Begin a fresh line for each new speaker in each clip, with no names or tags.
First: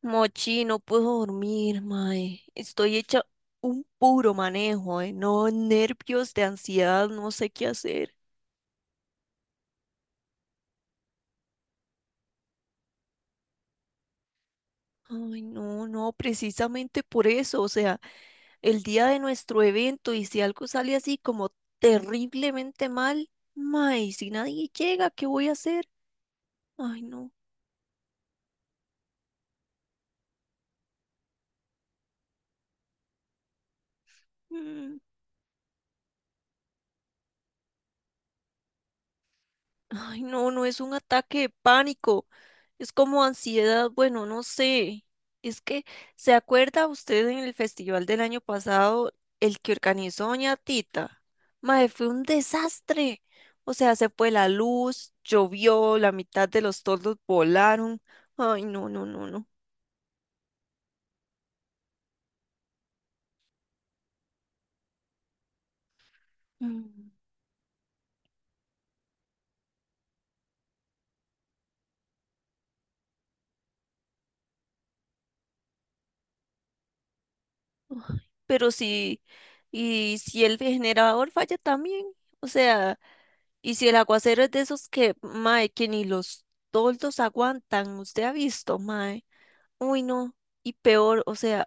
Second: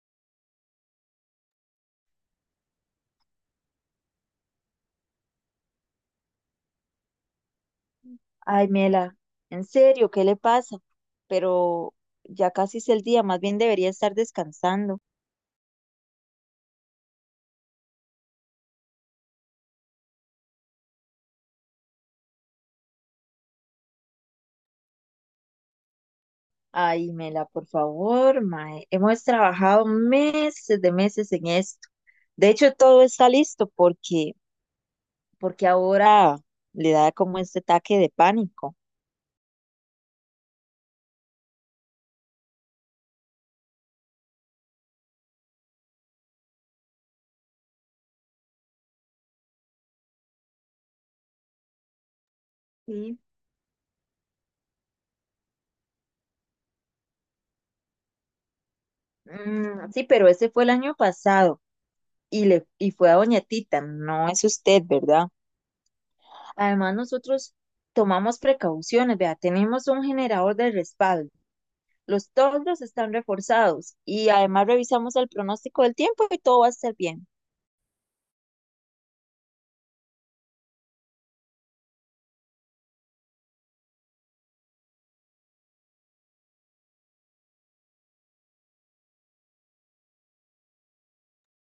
Mochi, no puedo dormir, mae. Estoy hecha un puro manejo, No, nervios de ansiedad, no sé qué hacer.
Ay, Mela, en serio, ¿qué le pasa? Pero ya casi es el día, más bien debería estar descansando.
Ay, no, no, precisamente por eso, o sea, el día de nuestro evento. Y si algo sale así como terriblemente mal, mae, si nadie llega, ¿qué voy a hacer? Ay,
Ay,
no.
Mela, por favor, mae, hemos trabajado meses de meses en esto. De hecho, todo está listo porque,
Mm.
porque ahora le da como este ataque de pánico.
Ay, no, no es un ataque de pánico. Es como ansiedad, bueno, no sé. Es que, ¿se acuerda usted en el festival del año pasado, el que organizó Doña Tita? Mae, fue un
Sí.
desastre. O sea, se fue la luz, llovió, la mitad de los toldos volaron. Ay, no, no, no, no.
Sí, pero ese fue el año pasado y fue a Doña Tita, no es usted, ¿verdad? Además,
Mm.
nosotros tomamos precauciones, vea, tenemos un generador de respaldo. Los toldos están reforzados y además revisamos el pronóstico del tiempo y todo va a estar bien.
Ay, pero si, y si el generador falla también, o sea, y si el aguacero es de esos que, mae, que ni los toldos aguantan, usted ha visto, mae. Uy, no. Y peor, o sea,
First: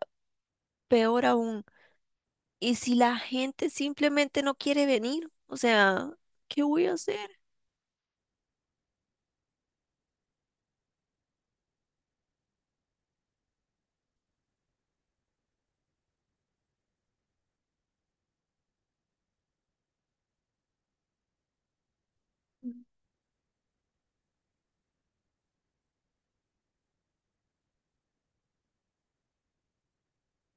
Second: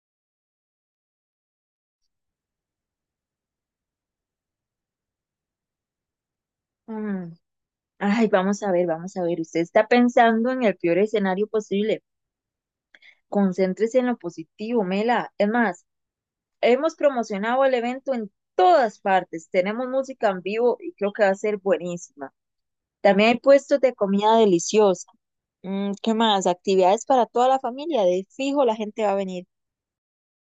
peor aún. ¿Y si la gente simplemente no quiere venir? O sea, ¿qué voy a hacer?
Mm, Ay, vamos a ver, vamos a ver. Usted está pensando en el peor escenario posible. Concéntrese en lo positivo, Mela. Es más, hemos promocionado el evento en todas partes. Tenemos música en vivo y creo que va a ser buenísima. También hay puestos de comida deliciosa. ¿Qué más? Actividades para toda la familia. De fijo, la gente va a venir.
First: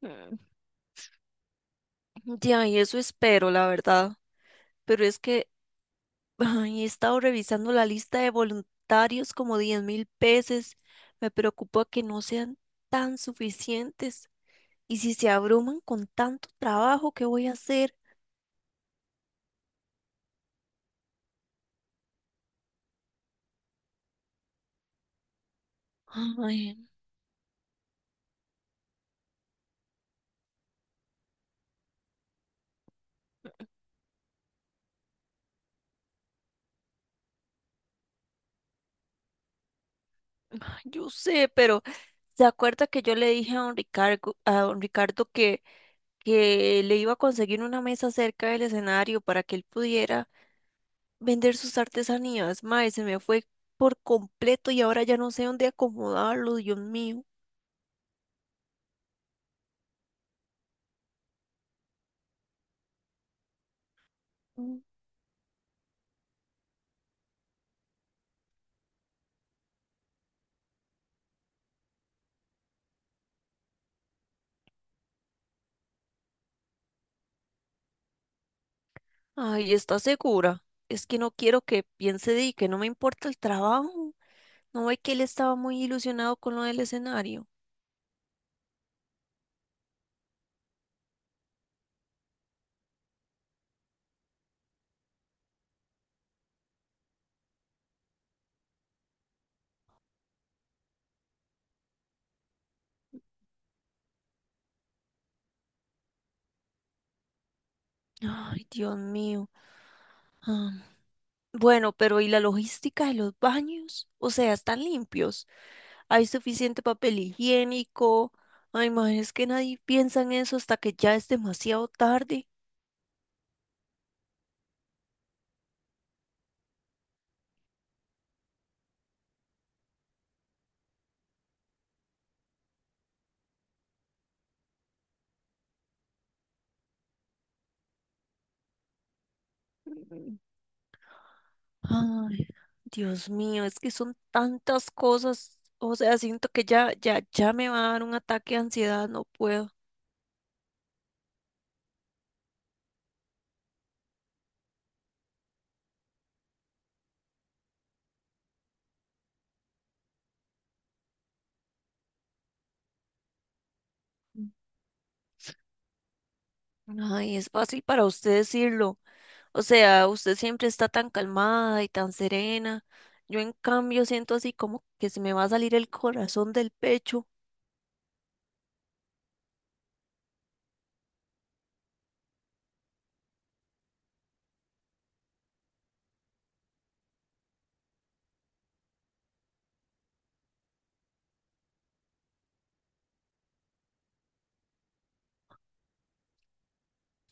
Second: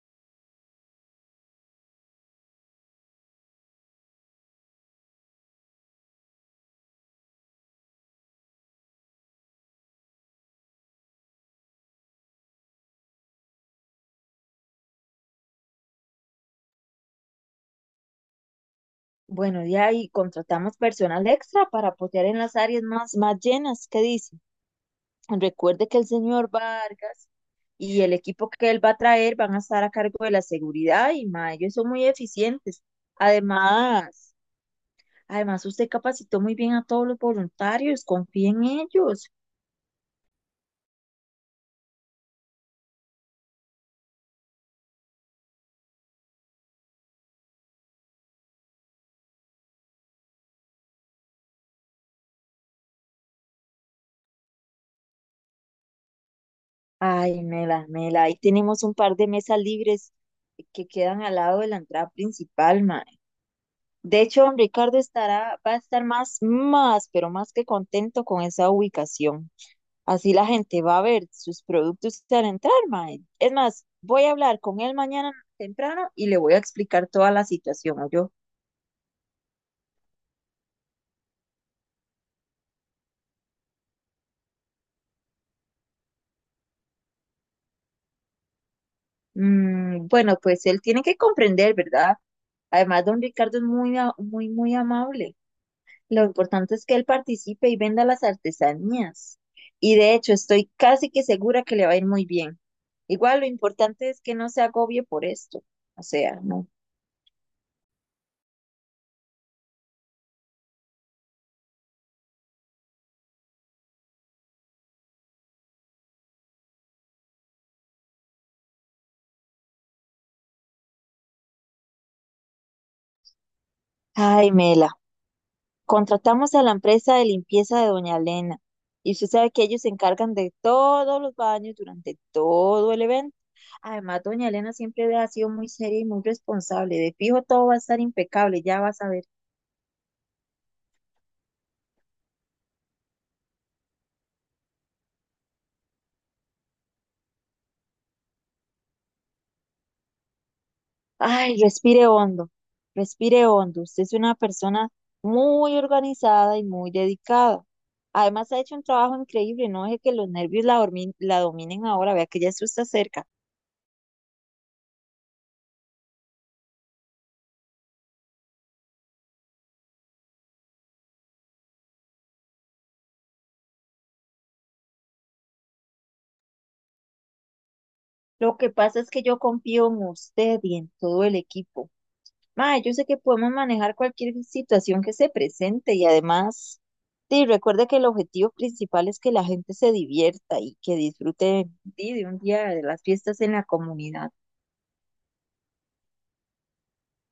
Mm. Ya, y eso espero, la verdad. Pero es que ay, he estado revisando la lista de voluntarios como 10,000 veces. Me preocupa que no sean tan suficientes. Y si se abruman con tanto trabajo, ¿qué voy a hacer?
Bueno, ya ahí contratamos personal extra para apoyar en las áreas más llenas. ¿Qué dice? Recuerde que el señor
Ay,
Vargas y el equipo que él va a traer van a estar a cargo de la seguridad y ma, ellos son muy eficientes. Además, además, usted capacitó muy bien a todos los voluntarios, confíe en ellos.
ay, yo sé, pero ¿se acuerda que yo le dije a don Ricardo que le iba a conseguir una mesa cerca del escenario para que él pudiera vender sus artesanías. Mae, se me fue por completo y ahora ya no sé dónde acomodarlo, Dios mío.
Ay, Mela, ahí tenemos un par de mesas libres que quedan al lado de la entrada principal, ma. De hecho,
Mm.
Va a estar más que contento con esa ubicación. Así la gente va a ver sus productos al entrar, mae. Es más, voy a hablar con él mañana temprano y le voy a explicar toda la situación, yo.
Ay, ¿está segura? Es que no quiero que piense de que no me importa el trabajo. No ve que él estaba muy ilusionado con lo del escenario.
Mm, bueno, pues él tiene que comprender, ¿verdad? Además, don Ricardo es muy, muy amable. Lo importante es que él participe y venda las artesanías. Y de hecho, estoy casi que segura que le va a ir muy bien. Igual, lo importante es que no se agobie por esto. O sea, no.
Ay, Dios mío. Ah, bueno, pero ¿y la logística de los baños? O sea, ¿están limpios? ¿Hay suficiente papel higiénico? Ay, ma, es que nadie piensa en eso hasta que ya es demasiado tarde.
Ay, Mela, contratamos a la empresa de limpieza de Doña Elena. Y usted sabe que ellos se encargan de todos los baños durante todo el evento. Además, Doña Elena siempre ha sido muy seria y muy responsable. De fijo, todo va a estar impecable, ya vas a ver.
Mm. Ay, Dios mío, es que son tantas cosas. O sea, siento que ya, ya, ya me va a dar un ataque de ansiedad, no puedo.
Ay, respire hondo. Usted es una persona muy organizada y muy dedicada. Además, ha hecho un trabajo increíble. No deje que los nervios la dominen ahora. Vea que ya eso está cerca.
Ay, es fácil para usted decirlo. O sea, usted siempre está tan calmada y tan serena. Yo en cambio siento así como que se me va a salir el corazón del pecho.
Lo que pasa es que yo confío en usted y en todo el equipo. Ma, yo sé que podemos manejar cualquier situación que se presente y además, sí, recuerde que el objetivo principal es que la gente se divierta y que disfrute, sí, de un día de las fiestas en la comunidad.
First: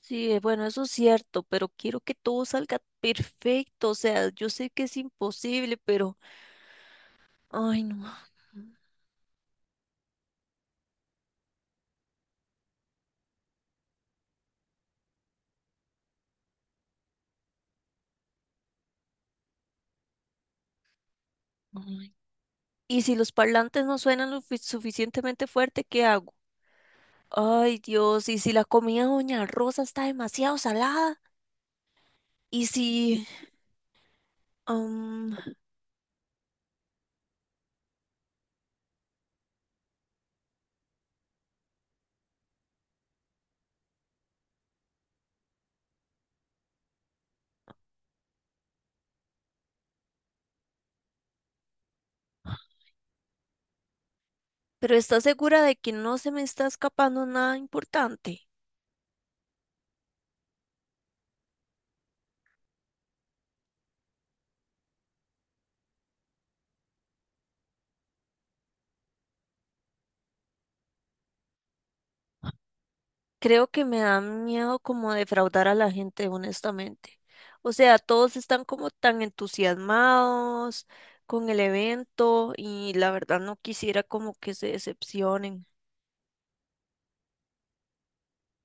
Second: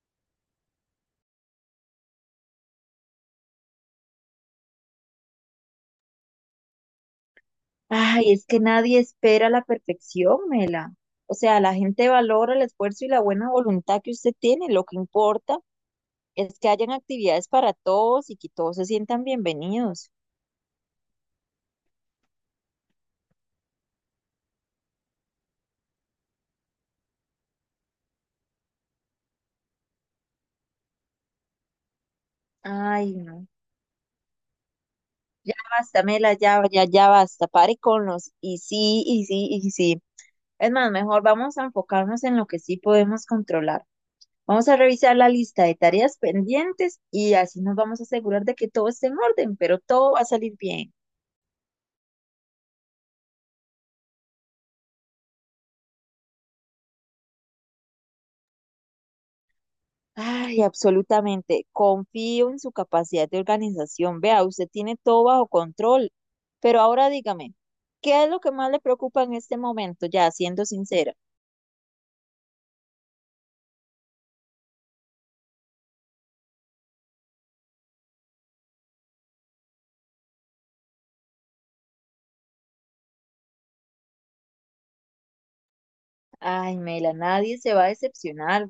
Sí, bueno, eso es cierto, pero quiero que todo salga perfecto. O sea, yo sé que es imposible, pero... Ay, no.
Ay, es que nadie espera la perfección, Mela. O sea, la gente valora el esfuerzo y la buena voluntad que usted tiene. Lo que importa es que hayan actividades para todos y que todos se sientan bienvenidos.
Ay. ¿Y si los parlantes no suenan lo suficientemente fuerte, qué hago? Ay, Dios, ¿y si la comida de Doña Rosa está demasiado salada? ¿Y
Ay,
si...
no.
am,
Ya basta, Mela, ya basta. Pare con los y sí, y sí, y sí. Es más, mejor vamos a enfocarnos en lo que sí podemos controlar. Vamos a revisar la lista de tareas pendientes y así nos vamos a asegurar de que todo esté en orden, pero todo va a salir bien.
pero ¿estás segura de que no se me está escapando nada importante?
Ay, absolutamente. Confío en su capacidad de organización. Vea, usted tiene todo bajo control. Pero ahora dígame, ¿qué es lo que más le preocupa en este momento? Ya, siendo sincera.
Creo que me da miedo como defraudar a la gente, honestamente. O sea, todos están como tan entusiasmados con el evento y la verdad no quisiera como que se decepcionen.
Ay, Mela, nadie se va a decepcionar.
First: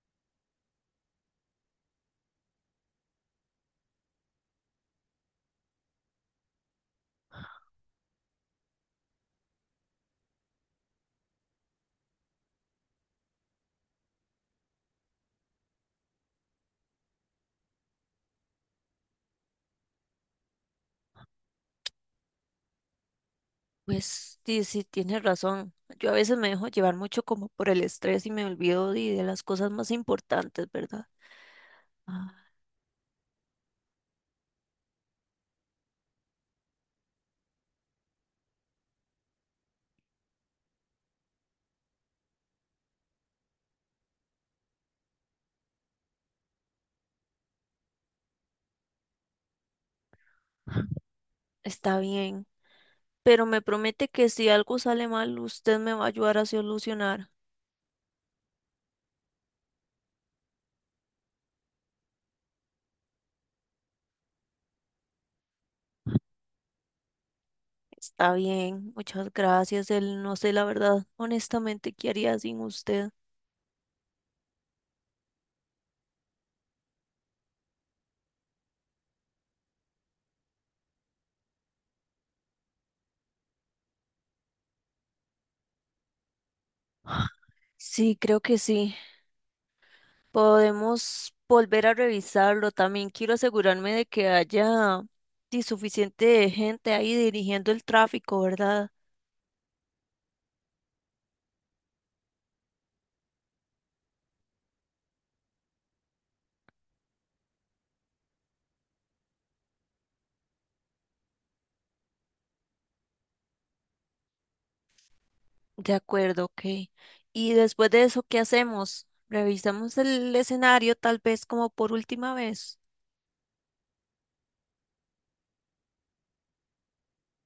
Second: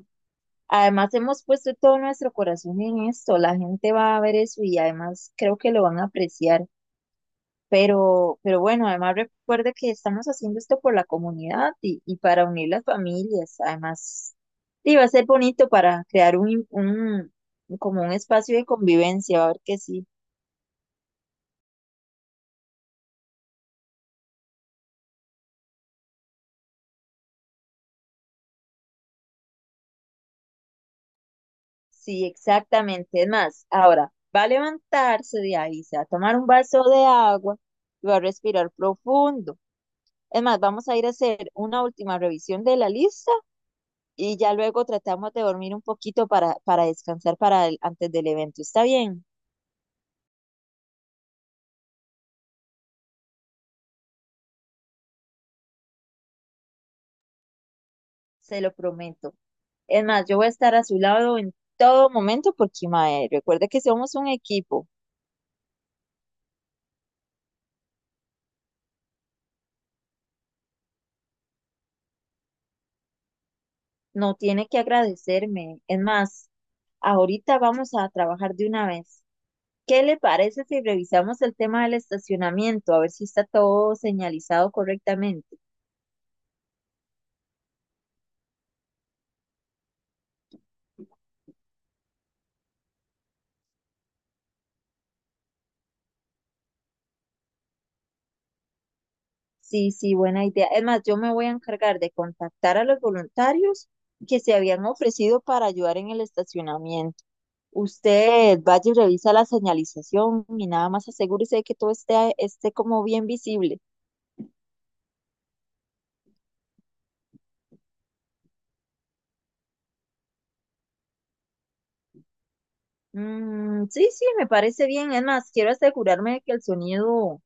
Además, hemos puesto todo nuestro corazón en esto. La gente va a ver eso y además creo que lo van a apreciar. Pero bueno, además recuerde que estamos haciendo esto por la comunidad y para unir las familias. Además, y va a ser bonito para crear un como un espacio de convivencia. Va a ver que sí,
Pues sí, sí, tienes razón. Yo a veces me dejo llevar mucho como por el estrés y me olvido de las cosas más importantes, ¿verdad?
sí,
Ah.
exactamente. Es más, ahora va a levantarse de ahí, se va a tomar un vaso de agua y va a respirar profundo. Es más, vamos a ir a hacer una última revisión de la lista y ya luego tratamos de dormir un poquito para descansar antes del evento. ¿Está bien?
Está bien, pero me promete que si algo sale mal, usted me va a ayudar a solucionar.
Se lo prometo. Es más, yo voy a estar a su lado en todo momento porque, mae, recuerde que somos un equipo.
Está bien, muchas gracias. Él no sé la verdad, honestamente, qué haría sin usted.
No tiene que agradecerme. Es más, ahorita vamos a trabajar de una vez. ¿Qué le parece si revisamos el tema del estacionamiento? A ver si está todo señalizado correctamente.
Sí, creo que sí. Podemos volver a revisarlo. También quiero asegurarme de que haya sí, suficiente gente ahí dirigiendo el tráfico, ¿verdad?
Sí, sí, buena idea. Es más, yo me voy a encargar de contactar a los voluntarios que se habían ofrecido para ayudar en el estacionamiento. Usted vaya y revisa la señalización y nada más asegúrese de que todo esté como bien visible.
De acuerdo, ok. Y después de eso, ¿qué hacemos? ¿Revisamos el escenario tal vez como por última vez?
Mm, sí, sí, me parece bien. Es más, quiero asegurarme de que el sonido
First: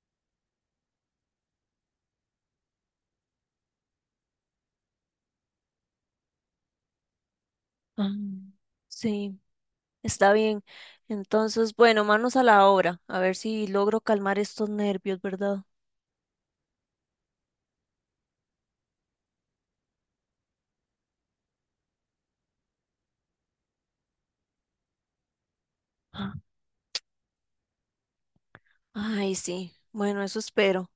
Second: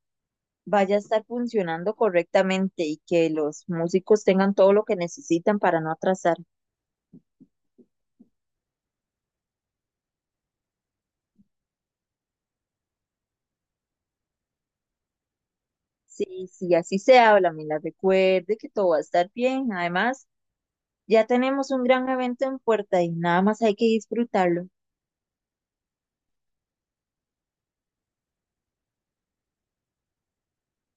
vaya a estar funcionando correctamente y que los músicos tengan todo lo que necesitan para no atrasar.
Ah, sí. Está bien. Entonces, bueno, manos a la obra, a ver si logro calmar estos nervios, ¿verdad?
Sí, sí, así se habla, me la recuerde que todo va a estar bien. Además, ya tenemos un gran evento en puerta y nada más hay que disfrutarlo.
Ah. Ay, sí. Bueno, eso espero.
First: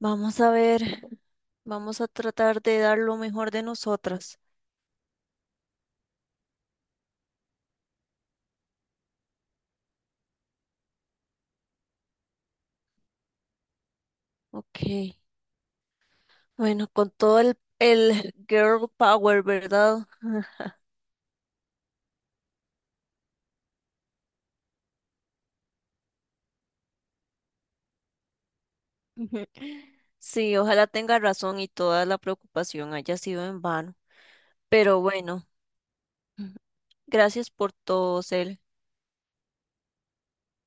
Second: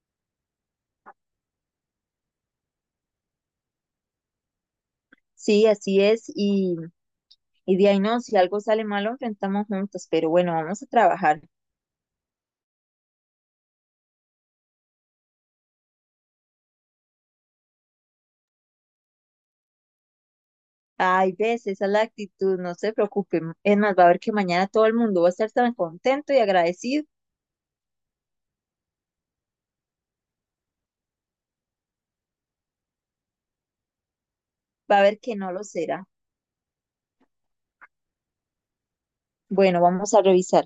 Vamos a ver, vamos a tratar de dar lo mejor de nosotras.
Sí, así es. Y de ahí no, si algo sale mal, lo enfrentamos juntos. Pero bueno, vamos a trabajar.
Ok. Bueno, con todo el girl power, ¿verdad?
Ay, ves, esa es la actitud, no se preocupen. Es más, va a ver que mañana todo el mundo va a estar tan contento y agradecido.
Ujú. Sí, ojalá tenga razón y toda la preocupación haya sido en vano.
Va
Pero
a ver que
bueno,
no lo será.
gracias por todo, Cel.
Bueno, vamos a revisar.